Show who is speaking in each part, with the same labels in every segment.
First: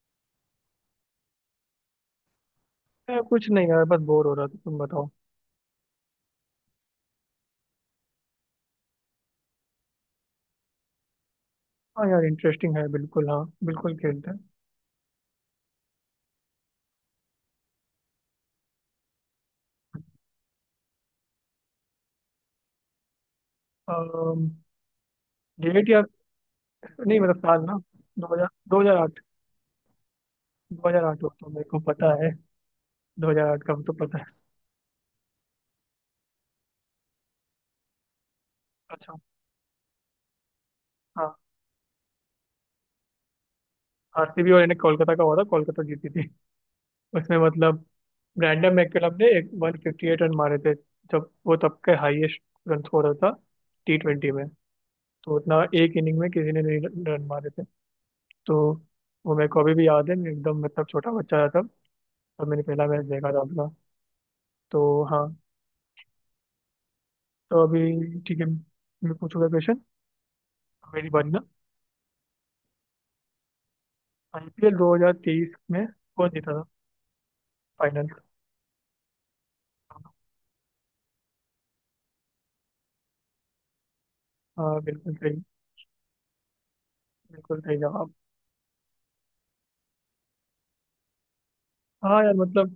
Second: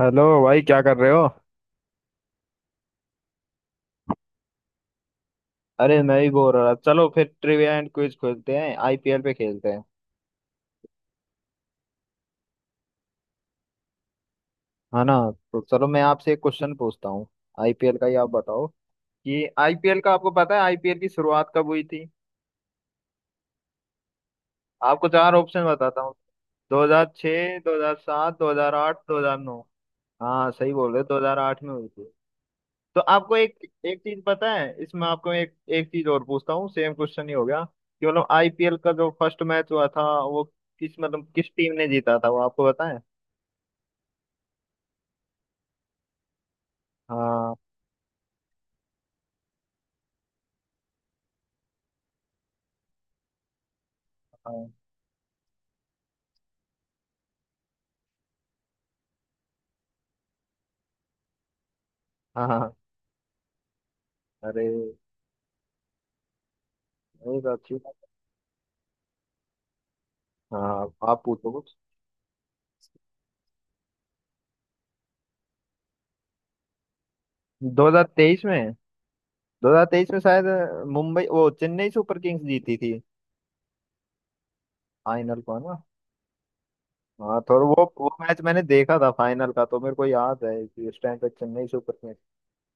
Speaker 1: Hello भाई, क्या कर रहे हो?
Speaker 2: यार कुछ नहीं, यार बस बोर हो रहा था। तुम बताओ।
Speaker 1: अरे, मैं भी बोर हो रहा। चलो, फिर ट्रिविया एंड क्विज खेलते हैं, आईपीएल पे खेलते हैं,
Speaker 2: हाँ यार, इंटरेस्टिंग है, बिल्कुल। हाँ बिल्कुल खेलते
Speaker 1: है ना? तो चलो, मैं आपसे एक क्वेश्चन पूछता हूँ, आईपीएल का ही। आप बताओ कि आईपीएल का आपको पता है, आईपीएल की शुरुआत कब हुई थी?
Speaker 2: हैं।
Speaker 1: आपको चार ऑप्शन
Speaker 2: डेट
Speaker 1: बताता
Speaker 2: या?
Speaker 1: हूँ:
Speaker 2: नहीं मतलब
Speaker 1: 2006,
Speaker 2: साल ना। दो
Speaker 1: 2007,
Speaker 2: हजार दो
Speaker 1: 2008,
Speaker 2: हजार आठ।
Speaker 1: 2009। हाँ, सही
Speaker 2: दो
Speaker 1: बोल रहे
Speaker 2: हजार
Speaker 1: हो,
Speaker 2: आठ हुआ था,
Speaker 1: 2008
Speaker 2: मेरे
Speaker 1: में
Speaker 2: को
Speaker 1: हुई थी।
Speaker 2: पता है।
Speaker 1: तो
Speaker 2: दो
Speaker 1: आपको
Speaker 2: हजार
Speaker 1: एक
Speaker 2: आठ का तो
Speaker 1: एक
Speaker 2: पता
Speaker 1: चीज
Speaker 2: है।
Speaker 1: पता है इसमें। आपको एक एक चीज और पूछता हूँ। सेम क्वेश्चन ही हो गया कि मतलब आईपीएल का जो
Speaker 2: अच्छा।
Speaker 1: फर्स्ट मैच हुआ था वो
Speaker 2: हाँ,
Speaker 1: किस टीम ने जीता था, वो आपको पता है?
Speaker 2: आरसीबी और यानी कोलकाता का हुआ था, कोलकाता जीती थी। उसमें
Speaker 1: हाँ,
Speaker 2: मतलब ब्रैंडम मैकलम ने एक 158 रन मारे थे। जब वो तब के हाईएस्ट रन स्कोरर था टी ट्वेंटी में।
Speaker 1: हाँ,
Speaker 2: तो उतना एक इनिंग में किसी ने नहीं रन रन मारे थे। तो वो मेरे को अभी भी याद है, मैं एकदम मतलब छोटा बच्चा था।
Speaker 1: हाँ,
Speaker 2: और मैंने
Speaker 1: हाँ।
Speaker 2: पहला मैच देखा था अपना।
Speaker 1: अरे ये
Speaker 2: तो हाँ।
Speaker 1: तो
Speaker 2: तो
Speaker 1: अच्छी बात।
Speaker 2: अभी ठीक है, मैं पूछूंगा क्वेश्चन।
Speaker 1: हाँ,
Speaker 2: मेरी
Speaker 1: आप
Speaker 2: बारी ना।
Speaker 1: पूछो कुछ।
Speaker 2: आईपीएल 2023 में कौन जीता था फाइनल?
Speaker 1: 2023 में? शायद मुंबई वो चेन्नई सुपर किंग्स जीती थी
Speaker 2: हाँ, बिल्कुल
Speaker 1: फाइनल
Speaker 2: सही।
Speaker 1: को, है ना? हाँ,
Speaker 2: बिल्कुल
Speaker 1: थोड़ा
Speaker 2: सही
Speaker 1: वो
Speaker 2: जवाब।
Speaker 1: मैच मैंने देखा था फाइनल का, तो मेरे को याद है कि उस टाइम पे चेन्नई सुपर किंग्स।
Speaker 2: हाँ यार मतलब।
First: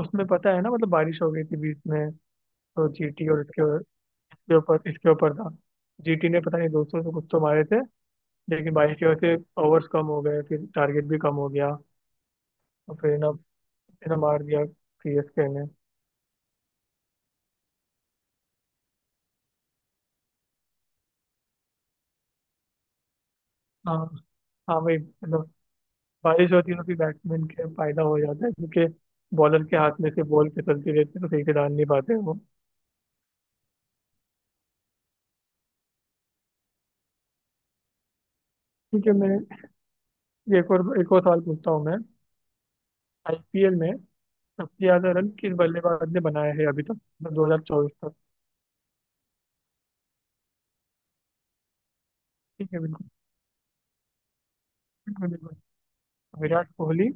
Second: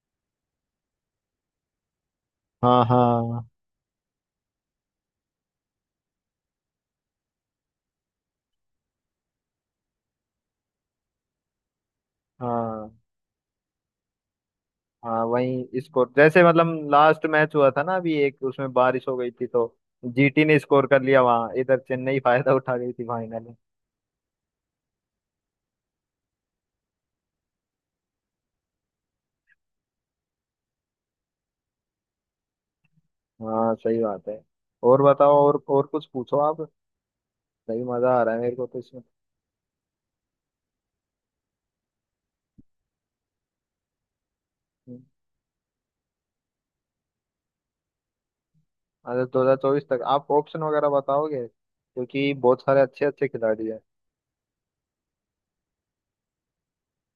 Speaker 2: उसमें पता है ना, मतलब बारिश हो गई थी बीच में।
Speaker 1: हाँ
Speaker 2: तो जीटी और
Speaker 1: हाँ,
Speaker 2: इसके इसके ऊपर था। जीटी ने पता नहीं 200 से कुछ तो मारे थे, लेकिन बारिश की वजह से ओवर्स कम हो गए, फिर टारगेट भी कम हो गया। और
Speaker 1: हाँ।
Speaker 2: फिर ना मार दिया
Speaker 1: हाँ,
Speaker 2: सीएसके ने।
Speaker 1: वही स्कोर जैसे, मतलब लास्ट मैच हुआ था ना अभी एक, उसमें बारिश हो गई थी, तो जीटी ने स्कोर कर लिया वहां, इधर चेन्नई फायदा उठा गई थी फाइनल में।
Speaker 2: हाँ, हाँ भाई मतलब, बारिश होती है तो फिर बैट्समैन के फायदा हो जाता है, क्योंकि बॉलर के हाथ में से बॉल फिसलती रहती है, तो सही से डाल नहीं पाते वो।
Speaker 1: हाँ, सही बात है। और बताओ, और कुछ पूछो आप। सही मजा आ रहा है मेरे को तो इसमें।
Speaker 2: ठीक है, मैं ये एक और सवाल पूछता हूँ मैं। आईपीएल में सबसे
Speaker 1: हम्म,
Speaker 2: ज्यादा रन किस बल्लेबाज ने बनाया है अभी तक, मतलब 2024 तक?
Speaker 1: अच्छा, 2024 तक? आप ऑप्शन वगैरह बताओगे, क्योंकि बहुत
Speaker 2: ठीक
Speaker 1: सारे
Speaker 2: है,
Speaker 1: अच्छे
Speaker 2: बिल्कुल
Speaker 1: अच्छे खिलाड़ी हैं।
Speaker 2: बिल्कुल बिल्कुल। विराट कोहली,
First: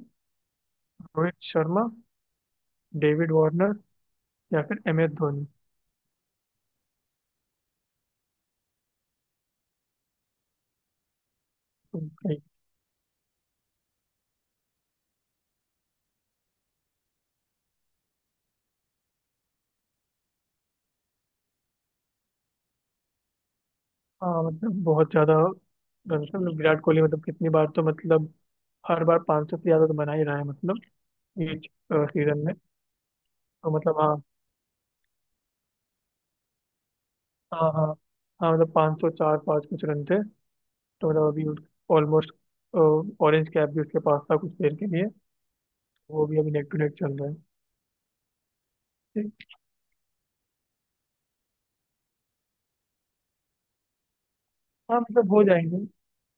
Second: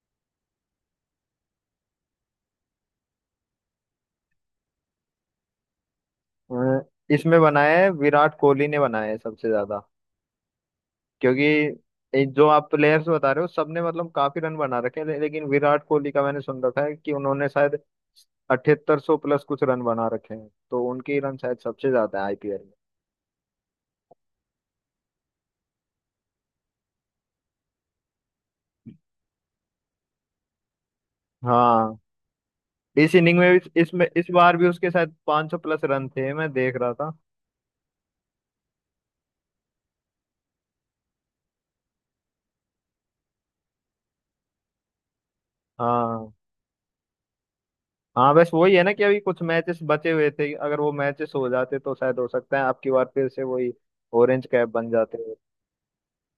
Speaker 2: रोहित शर्मा, डेविड वार्नर, या फिर एम एस धोनी।
Speaker 1: अ, इसमें बनाया है, विराट कोहली ने बनाया है सबसे ज्यादा। क्योंकि
Speaker 2: तो
Speaker 1: ये
Speaker 2: कहीं-
Speaker 1: जो आप प्लेयर्स बता रहे हो, सबने मतलब काफी रन बना रखे हैं, लेकिन विराट कोहली का मैंने सुन रखा है कि उन्होंने शायद 7800 प्लस कुछ रन बना रखे हैं, तो उनके रन शायद सबसे ज्यादा है आईपीएल में।
Speaker 2: हाँ मतलब बहुत ज्यादा रन से, मतलब विराट कोहली मतलब कितनी बार तो मतलब हर बार 500 से ज्यादा तो बना ही रहा है मतलब, ये
Speaker 1: हाँ,
Speaker 2: सीजन में।
Speaker 1: इस इनिंग में
Speaker 2: तो
Speaker 1: भी,
Speaker 2: मतलब
Speaker 1: इसमें
Speaker 2: हाँ,
Speaker 1: इस बार भी उसके शायद 500 प्लस रन थे, मैं देख रहा था।
Speaker 2: हाँ, हाँ। हाँ मतलब 500 चार पाँच कुछ रन थे। तो मतलब अभी ऑलमोस्ट ऑरेंज कैप भी उसके पास था कुछ देर के लिए। वो
Speaker 1: हाँ,
Speaker 2: भी अभी नेक टू नेक चल रहा है।
Speaker 1: हाँ, बस वही है ना, कि अभी कुछ
Speaker 2: ठीक।
Speaker 1: मैचेस बचे हुए थे, अगर वो मैचेस हो जाते तो शायद हो सकता है आपकी बार फिर से वही ऑरेंज कैप बन
Speaker 2: हाँ
Speaker 1: जाते।
Speaker 2: मतलब हो जाएंगे।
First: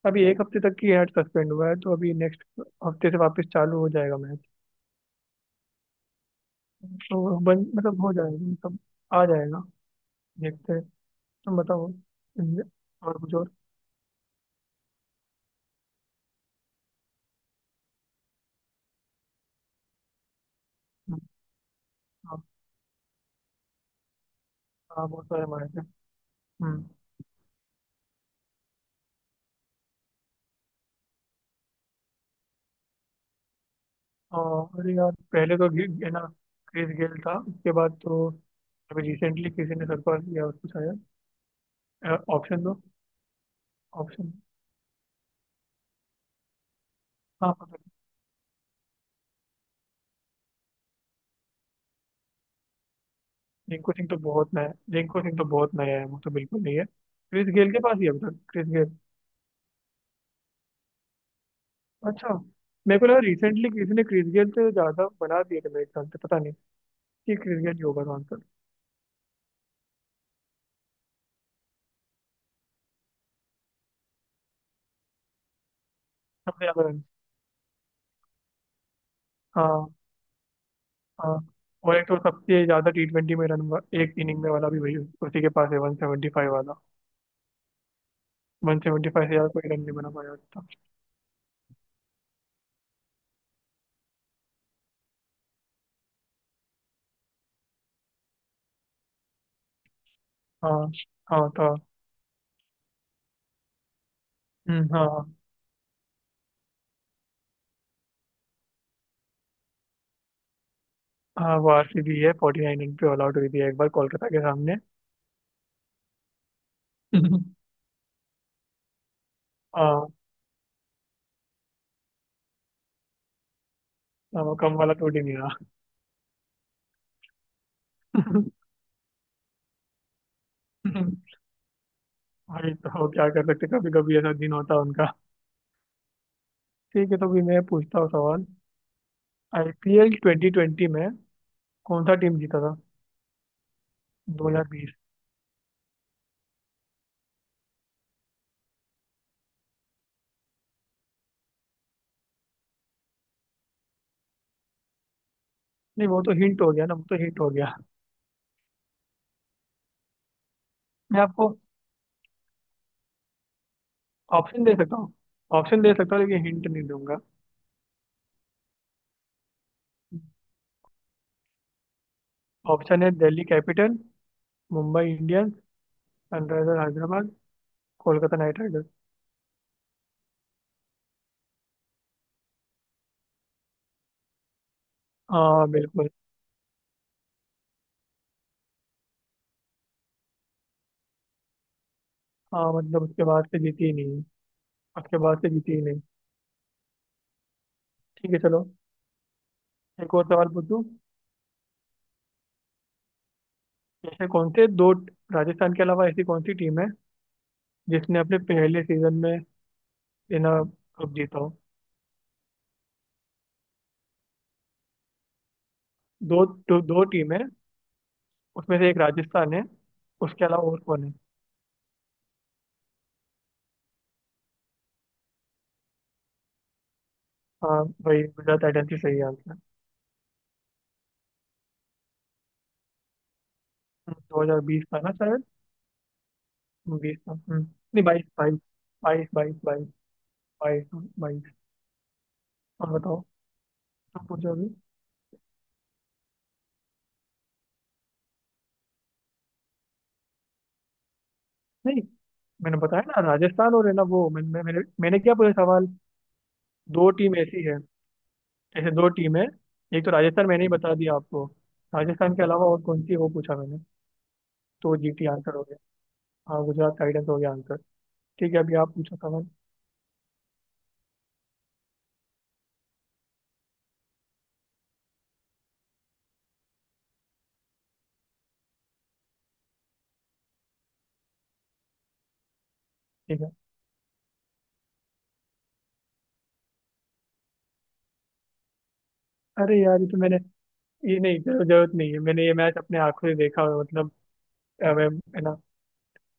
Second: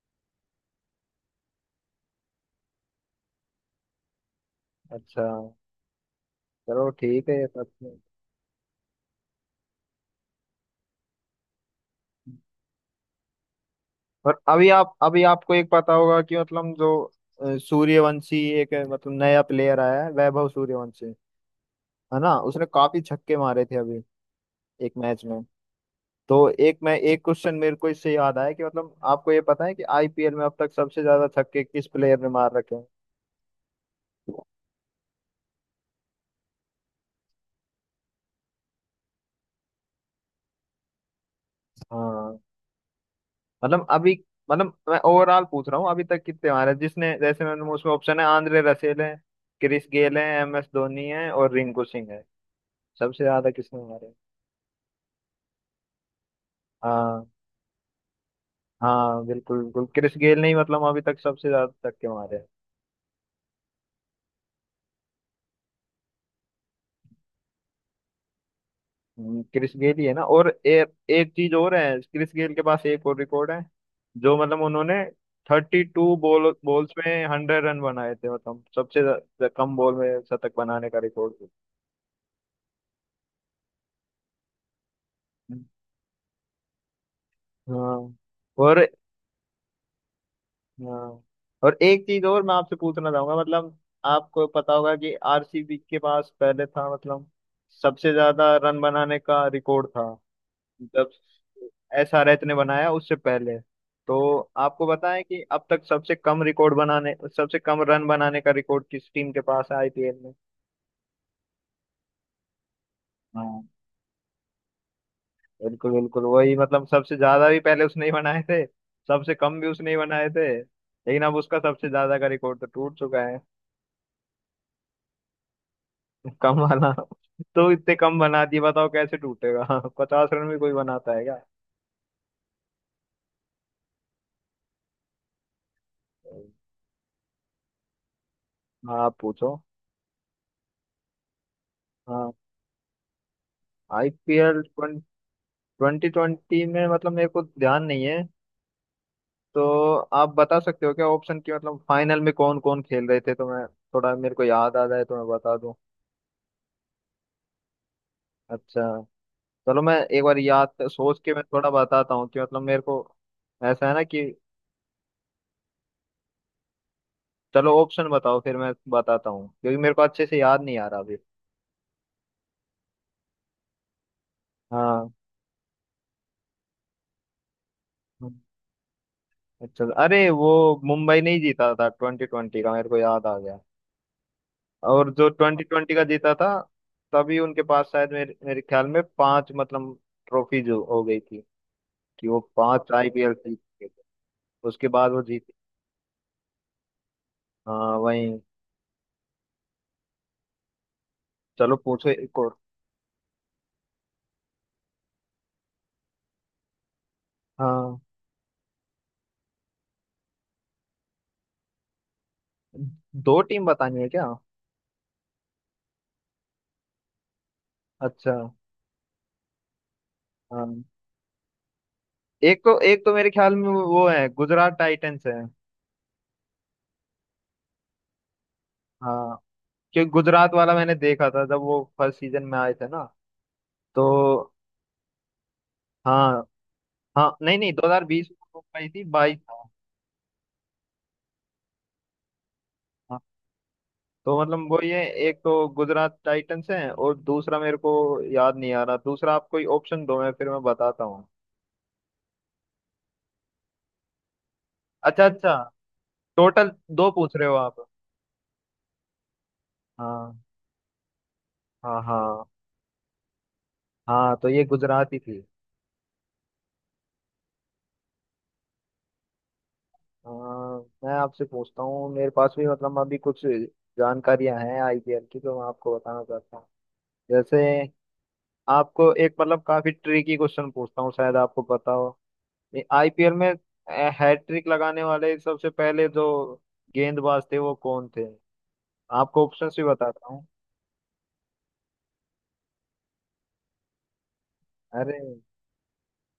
Speaker 2: अभी एक हफ्ते तक की हैट सस्पेंड हुआ है, तो अभी नेक्स्ट हफ्ते से वापस चालू हो जाएगा मैच।
Speaker 1: अच्छा, चलो, ठीक है
Speaker 2: तो
Speaker 1: ये
Speaker 2: बन
Speaker 1: सब।
Speaker 2: मतलब हो जाएगा मतलब, आ जाएगा, देखते हैं। तुम बताओ इंडिया और कुछ और।
Speaker 1: और अभी आप, अभी आपको एक पता होगा कि मतलब जो सूर्यवंशी, एक मतलब नया प्लेयर आया है, वैभव सूर्यवंशी, है ना?
Speaker 2: हाँ,
Speaker 1: उसने काफी छक्के मारे थे अभी एक
Speaker 2: हाँ,
Speaker 1: मैच
Speaker 2: बहुत
Speaker 1: में।
Speaker 2: सारे मारे थे।
Speaker 1: तो एक,
Speaker 2: हम्म।
Speaker 1: मैं एक क्वेश्चन मेरे को इससे याद आया कि मतलब आपको ये पता है कि आईपीएल में अब तक सबसे ज्यादा छक्के किस प्लेयर ने मार रखे हैं?
Speaker 2: हाँ, अरे यार पहले तो ये ना, क्रिस गेल था, उसके बाद तो अभी रिसेंटली किसी ने सरपास किया उसको शायद।
Speaker 1: हाँ,
Speaker 2: ऑप्शन दो।
Speaker 1: मतलब अभी,
Speaker 2: ऑप्शन।
Speaker 1: मतलब मैं ओवरऑल पूछ रहा हूँ अभी तक कितने मारे हैं? जिसने, जैसे
Speaker 2: हाँ,
Speaker 1: मैंने
Speaker 2: पता नहीं।
Speaker 1: उसमें ऑप्शन है: आंद्रे रसेल है, क्रिस गेल है, एम एस धोनी है और रिंकू सिंह है। सबसे ज्यादा किसने
Speaker 2: रिंकू सिंह
Speaker 1: मारे?
Speaker 2: तो बहुत नया, रिंकू सिंह तो बहुत नया है, वो तो बिल्कुल नहीं है।
Speaker 1: हाँ,
Speaker 2: क्रिस गेल के पास ही है अब तक, क्रिस गेल।
Speaker 1: हाँ, बिल्कुल, बिल्कुल, क्रिस गेल ने ही मतलब अभी तक सबसे ज्यादा छक्के
Speaker 2: अच्छा,
Speaker 1: मारे हैं।
Speaker 2: मेरे को लगा रिसेंटली किसी ने क्रिस गेल से ज़्यादा बना दिए थे मेरे ख्याल से, पता नहीं कि क्रिस गेल ही होगा तो आंसर।
Speaker 1: क्रिस गेल ही है, ना? और एक चीज और है, क्रिस गेल के पास एक और रिकॉर्ड है, जो मतलब उन्होंने 32 बॉल
Speaker 2: सबसे ज़्यादा
Speaker 1: बॉल्स
Speaker 2: रन।
Speaker 1: में 100 रन बनाए थे, मतलब सबसे ज्या- ज्या- कम
Speaker 2: हाँ।
Speaker 1: बॉल में शतक बनाने का रिकॉर्ड
Speaker 2: हाँ।
Speaker 1: है।
Speaker 2: और एक तो सबसे ज़्यादा टी ट्वेंटी में रन एक इनिंग में वाला भी वही उसी के पास है, 175 वाला।
Speaker 1: हाँ, और
Speaker 2: 175 से यार कोई रन नहीं बना पाया था।
Speaker 1: हाँ, और एक चीज और मैं आपसे पूछना चाहूंगा, मतलब आपको पता होगा कि आरसीबी के पास पहले था मतलब सबसे ज्यादा रन बनाने का रिकॉर्ड, था
Speaker 2: हाँ।
Speaker 1: जब
Speaker 2: हाँ था।
Speaker 1: एसआरएच ने बनाया उससे पहले। तो आपको बताएं
Speaker 2: हाँ।
Speaker 1: कि अब तक सबसे कम रन बनाने का रिकॉर्ड किस टीम के पास है आईपीएल में?
Speaker 2: हाँ, वो आरसीबी है, 49 रन पे ऑल आउट हुई
Speaker 1: हाँ,
Speaker 2: थी एक बार कोलकाता के सामने।
Speaker 1: बिल्कुल, बिल्कुल, वही मतलब सबसे ज्यादा भी पहले उसने ही बनाए थे, सबसे कम भी उसने ही
Speaker 2: हाँ,
Speaker 1: बनाए थे, लेकिन अब उसका सबसे ज्यादा का रिकॉर्ड तो टूट चुका है।
Speaker 2: हाँ, वो कम वाला टूट ही नहीं रहा।
Speaker 1: कम वाला, तो इतने कम बना दिए, बताओ कैसे टूटेगा? 50 रन भी कोई बनाता है क्या?
Speaker 2: भाई तो क्या कर सकते, कभी कभी ऐसा दिन होता है उनका। ठीक है, तो भी मैं पूछता हूँ सवाल।
Speaker 1: हाँ, आप पूछो।
Speaker 2: आईपीएल 2020 में कौन सा
Speaker 1: हाँ,
Speaker 2: टीम जीता था? दो
Speaker 1: आईपीएल
Speaker 2: हजार बीस
Speaker 1: 2020 में मतलब मेरे को ध्यान नहीं है, तो आप बता सकते हो क्या ऑप्शन, की मतलब फाइनल में कौन कौन खेल रहे थे, तो मैं थोड़ा, मेरे को याद आ जाए तो मैं बता दूं।
Speaker 2: नहीं, वो तो हिंट हो गया ना, वो तो हिंट हो गया।
Speaker 1: अच्छा, चलो, मैं एक बार सोच
Speaker 2: मैं
Speaker 1: के मैं
Speaker 2: आपको
Speaker 1: थोड़ा बताता हूँ कि मतलब मेरे को ऐसा है ना कि।
Speaker 2: ऑप्शन दे सकता हूँ, ऑप्शन दे सकता हूँ, लेकिन हिंट नहीं दूंगा।
Speaker 1: चलो, ऑप्शन बताओ फिर मैं बताता हूँ, क्योंकि मेरे को अच्छे से याद नहीं आ रहा अभी।
Speaker 2: ऑप्शन है, दिल्ली कैपिटल, मुंबई
Speaker 1: हाँ,
Speaker 2: Indians, Sunriser Hyderabad, Kolkata
Speaker 1: hmm,
Speaker 2: Knight Riders.
Speaker 1: अच्छा, अरे वो मुंबई नहीं जीता था 2020 का, मेरे को याद आ गया। और जो ट्वेंटी
Speaker 2: हाँ,
Speaker 1: ट्वेंटी का
Speaker 2: बिल्कुल।
Speaker 1: जीता था, तभी उनके पास शायद मेरे मेरे ख्याल में पांच मतलब ट्रॉफी जो हो गई थी, कि वो
Speaker 2: हाँ
Speaker 1: पांच
Speaker 2: मतलब उसके
Speaker 1: आईपीएल
Speaker 2: बाद से
Speaker 1: जीत
Speaker 2: जीती
Speaker 1: के
Speaker 2: ही नहीं,
Speaker 1: उसके बाद
Speaker 2: उसके
Speaker 1: वो
Speaker 2: बाद से
Speaker 1: जीती।
Speaker 2: जीती ही नहीं।
Speaker 1: हाँ, वही।
Speaker 2: ठीक है चलो, एक और सवाल पूछूं।
Speaker 1: चलो, पूछो एक और।
Speaker 2: ऐसे कौन से दो, राजस्थान के अलावा ऐसी कौन सी टीम है
Speaker 1: हाँ,
Speaker 2: जिसने अपने पहले सीजन में बिना कप जीता हो?
Speaker 1: दो टीम बतानी है क्या?
Speaker 2: दो दो, दो टीम है।
Speaker 1: अच्छा,
Speaker 2: उसमें से एक राजस्थान है, उसके अलावा और
Speaker 1: हाँ,
Speaker 2: कौन है?
Speaker 1: एक तो मेरे ख्याल में वो है गुजरात टाइटंस है।
Speaker 2: हाँ, वही गुजरात टाइटंस ही सही
Speaker 1: हाँ,
Speaker 2: आंसर है।
Speaker 1: क्योंकि गुजरात वाला मैंने देखा था जब वो फर्स्ट सीजन में आए थे, ना? तो
Speaker 2: 2020 था ना शायद।
Speaker 1: हाँ,
Speaker 2: बीस था,
Speaker 1: हाँ, नहीं,
Speaker 2: हम्म।
Speaker 1: नहीं,
Speaker 2: नहीं, बाईस
Speaker 1: 2020
Speaker 2: बाईस,
Speaker 1: में आई थी,
Speaker 2: बाईस
Speaker 1: 22
Speaker 2: बाईस
Speaker 1: था।
Speaker 2: बाईस, बाईस बाईस। और
Speaker 1: हाँ,
Speaker 2: बताओ, तुम
Speaker 1: तो
Speaker 2: पूछो
Speaker 1: मतलब
Speaker 2: अभी।
Speaker 1: वो ये, एक तो गुजरात टाइटंस है, और दूसरा मेरे को याद नहीं आ रहा। दूसरा आप कोई ऑप्शन दो, मैं फिर मैं बताता हूँ।
Speaker 2: नहीं, मैंने बताया ना राजस्थान, और है ना वो, मैंने
Speaker 1: अच्छा,
Speaker 2: क्या
Speaker 1: अच्छा।
Speaker 2: पूछा सवाल?
Speaker 1: टोटल
Speaker 2: दो
Speaker 1: दो पूछ
Speaker 2: टीम
Speaker 1: रहे हो
Speaker 2: ऐसी है,
Speaker 1: आप?
Speaker 2: ऐसे दो टीम है। एक तो
Speaker 1: हाँ,
Speaker 2: राजस्थान मैंने ही बता दिया आपको।
Speaker 1: हाँ,
Speaker 2: राजस्थान के
Speaker 1: हाँ,
Speaker 2: अलावा और कौन सी है, वो पूछा मैंने।
Speaker 1: हाँ, तो ये
Speaker 2: तो
Speaker 1: गुजराती
Speaker 2: जीटी
Speaker 1: थी।
Speaker 2: आंसर हो गया। हाँ, गुजरात टाइटंस हो गया आंसर। ठीक है अभी आप पूछो सवाल।
Speaker 1: आ, मैं आपसे पूछता हूँ। मेरे पास भी मतलब अभी कुछ जानकारियां हैं आईपीएल की, तो मैं आपको बताना चाहता हूँ। जैसे आपको एक, मतलब काफी ट्रिकी क्वेश्चन पूछता हूँ, शायद आपको पता हो। आईपीएल
Speaker 2: ठीक
Speaker 1: में
Speaker 2: है,
Speaker 1: हैट्रिक लगाने वाले सबसे पहले जो गेंदबाज थे, वो कौन थे? आपको ऑप्शन
Speaker 2: अरे
Speaker 1: भी
Speaker 2: यार ये तो
Speaker 1: बताता
Speaker 2: मैंने
Speaker 1: हूँ।
Speaker 2: ये नहीं जरूरत नहीं है, मैंने ये मैच अपने आंखों से देखा हुआ है, मतलब मैं,
Speaker 1: अरे,
Speaker 2: है ना,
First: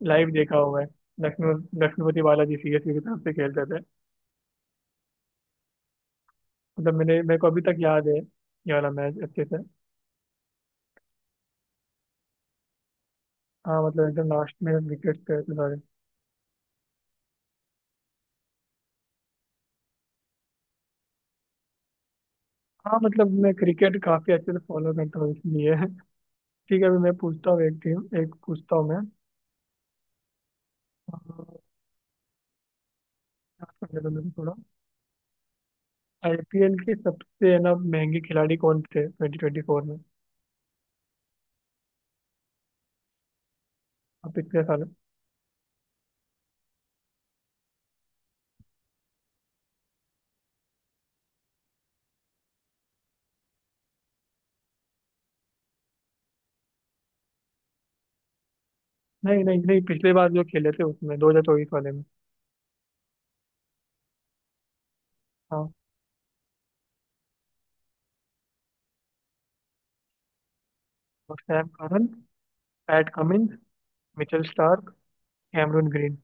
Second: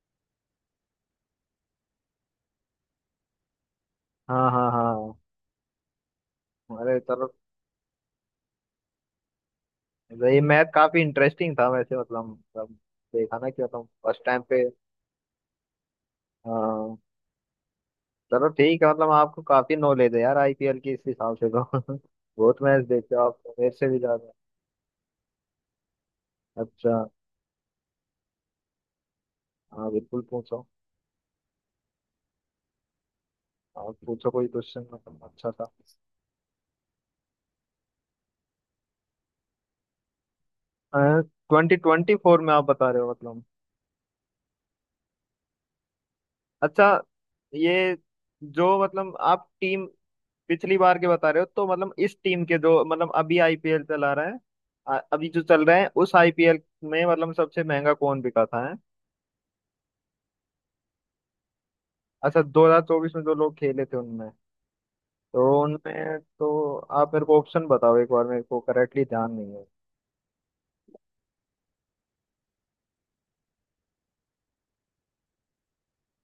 Speaker 2: लाइव देखा हुआ है। लक्ष्मी लक्ष्मीपति बालाजी सीएसके की तरफ से खेलते थे।
Speaker 1: हाँ, हाँ, हाँ।
Speaker 2: मतलब
Speaker 1: अरे
Speaker 2: मैंने,
Speaker 1: चलो,
Speaker 2: मेरे को अभी तक याद है ये वाला मैच अच्छे से।
Speaker 1: ये मैथ काफी इंटरेस्टिंग था वैसे, मतलब देखा ना कि
Speaker 2: हाँ
Speaker 1: मतलब
Speaker 2: मतलब
Speaker 1: फर्स्ट
Speaker 2: एकदम
Speaker 1: टाइम
Speaker 2: लास्ट
Speaker 1: पे।
Speaker 2: में विकेट गए थे सारे।
Speaker 1: हाँ, चलो, ठीक है, मतलब आपको काफी नॉलेज है यार आईपीएल की, इस हिसाब से तो बहुत मैच
Speaker 2: हाँ
Speaker 1: देखते हो
Speaker 2: मतलब
Speaker 1: आप
Speaker 2: मैं
Speaker 1: तो, मेरे से
Speaker 2: क्रिकेट
Speaker 1: भी ज्यादा।
Speaker 2: काफी अच्छे से फॉलो करता हूँ इसलिए। ठीक है अभी
Speaker 1: अच्छा।
Speaker 2: मैं पूछता हूँ, एक टीम एक पूछता हूँ मैं।
Speaker 1: हाँ, बिल्कुल, पूछो।
Speaker 2: अह, याद
Speaker 1: आप
Speaker 2: करने दो
Speaker 1: पूछो
Speaker 2: मेरे को
Speaker 1: कोई
Speaker 2: थोड़ा।
Speaker 1: क्वेश्चन, मतलब अच्छा था।
Speaker 2: आईपीएल के सबसे है ना महंगे खिलाड़ी कौन थे 2024 में?
Speaker 1: 2024 में आप बता रहे हो मतलब?
Speaker 2: अब पिछले साल।
Speaker 1: अच्छा, ये जो मतलब आप टीम पिछली बार के बता रहे हो, तो मतलब इस टीम के, जो मतलब अभी आईपीएल चला रहा है, अभी जो चल रहा है उस आईपीएल में, मतलब सबसे महंगा कौन बिका था, है?
Speaker 2: नहीं नहीं नहीं, पिछले बार जो खेले थे उसमें, 2024 वाले में।
Speaker 1: अच्छा, 2024 में जो लोग खेले थे उनमें, तो
Speaker 2: हाँ,
Speaker 1: उनमें तो आप मेरे को ऑप्शन बताओ एक बार, मेरे को करेक्टली ध्यान नहीं है।
Speaker 2: और Sam Curran, Pat Cummins, Mitchell Starc, Cameron green.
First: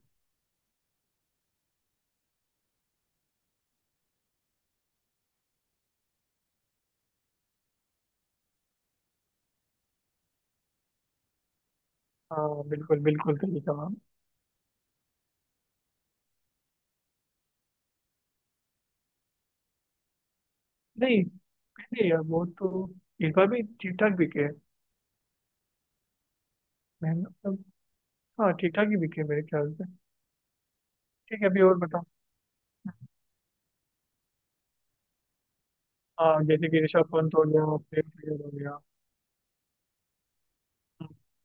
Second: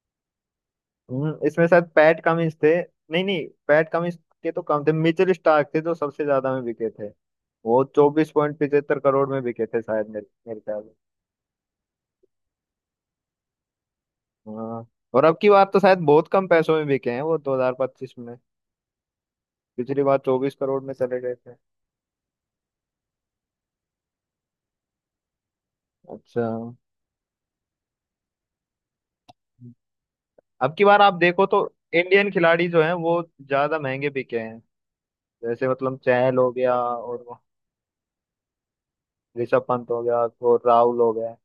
Speaker 1: इसमें शायद पैट कमिंस थे, नहीं, नहीं, पैट कमिंस के तो कम थे। मिचेल स्टार्क थे जो सबसे ज्यादा में बिके थे। वो 24.75 करोड़ में बिके थे शायद, मेरे मेरे ख्याल में।
Speaker 2: हाँ बिल्कुल, बिल्कुल सही जवाब।
Speaker 1: हाँ। और अब की बार तो शायद बहुत कम पैसों में बिके हैं वो 2025 में। पिछली बार 24 करोड़ में चले
Speaker 2: नहीं
Speaker 1: गए थे।
Speaker 2: नहीं यार, वो तो इस बार भी ठीक ठाक बिके हैं।
Speaker 1: अच्छा।
Speaker 2: महंगा। हाँ, ठीक ठाक ही बिके मेरे ख्याल से।
Speaker 1: अब की बार आप
Speaker 2: ठीक
Speaker 1: देखो
Speaker 2: है
Speaker 1: तो,
Speaker 2: अभी और बताओ।
Speaker 1: इंडियन खिलाड़ी जो हैं वो ज्यादा महंगे बिके हैं, जैसे मतलब चहल
Speaker 2: हाँ
Speaker 1: हो
Speaker 2: जैसे
Speaker 1: गया,
Speaker 2: कि ऋषभ
Speaker 1: और
Speaker 2: पंत
Speaker 1: वो
Speaker 2: हो गया, प्लेयर प्लेयर हो गया।
Speaker 1: ऋषभ पंत हो गया, और राहुल हो गया।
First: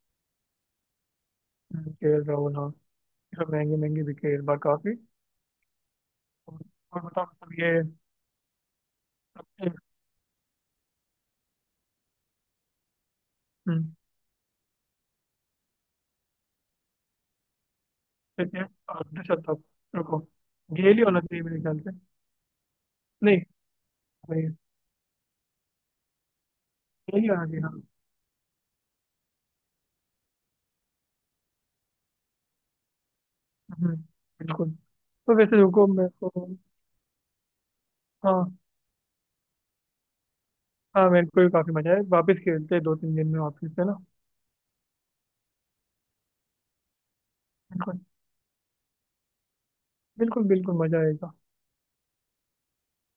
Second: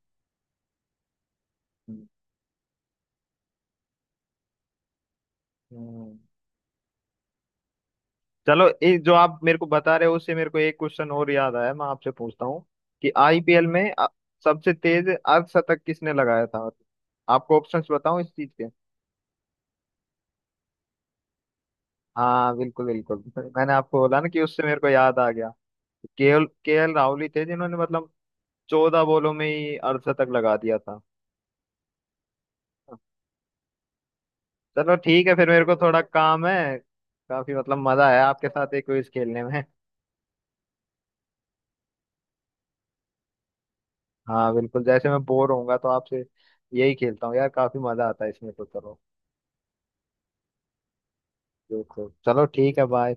Speaker 1: हम्म।
Speaker 2: के एल राहुल, हाँ। ये सब महंगे महंगे बिके इस बार काफी।
Speaker 1: हम्म।
Speaker 2: और, और बताओ मतलब ये।
Speaker 1: चलो, ये जो आप मेरे को बता रहे हो उससे मेरे को एक क्वेश्चन और याद आया, मैं आपसे पूछता हूँ कि आईपीएल में
Speaker 2: हम्म,
Speaker 1: सबसे तेज अर्धशतक किसने लगाया था? आपको ऑप्शंस बताऊं इस चीज
Speaker 2: जैसे,
Speaker 1: के?
Speaker 2: ऋषभ तक, रुको। गेल ही होना चाहिए मेरे ख्याल से।
Speaker 1: हाँ, बिल्कुल, बिल्कुल,
Speaker 2: नहीं
Speaker 1: मैंने आपको बोला ना कि
Speaker 2: नहीं।
Speaker 1: उससे मेरे को याद आ गया। केएल केएल राहुल
Speaker 2: गेल ही
Speaker 1: ही थे
Speaker 2: होना चाहिए, हाँ।
Speaker 1: जिन्होंने मतलब 14 बॉलों में ही 68 तक लगा दिया था।
Speaker 2: हम्म, बिल्कुल।
Speaker 1: चलो, ठीक है
Speaker 2: तो
Speaker 1: फिर,
Speaker 2: वैसे
Speaker 1: मेरे को
Speaker 2: रुको
Speaker 1: थोड़ा
Speaker 2: मेरे
Speaker 1: काम
Speaker 2: को।
Speaker 1: है। काफी मतलब मजा आया आपके
Speaker 2: हाँ,
Speaker 1: साथ एक क्विज खेलने में।
Speaker 2: हाँ मेरे को भी काफी मजा आया, वापस खेलते हैं दो तीन दिन में, वापस है ना।
Speaker 1: हाँ, बिल्कुल, जैसे मैं बोर होऊंगा तो आपसे यही खेलता हूँ यार, काफी
Speaker 2: बिल्कुल,
Speaker 1: मजा आता है इसमें, तो चलो,
Speaker 2: बिल्कुल बिल्कुल मजा आएगा।
Speaker 1: बिल्कुल। चलो, ठीक है, बाय।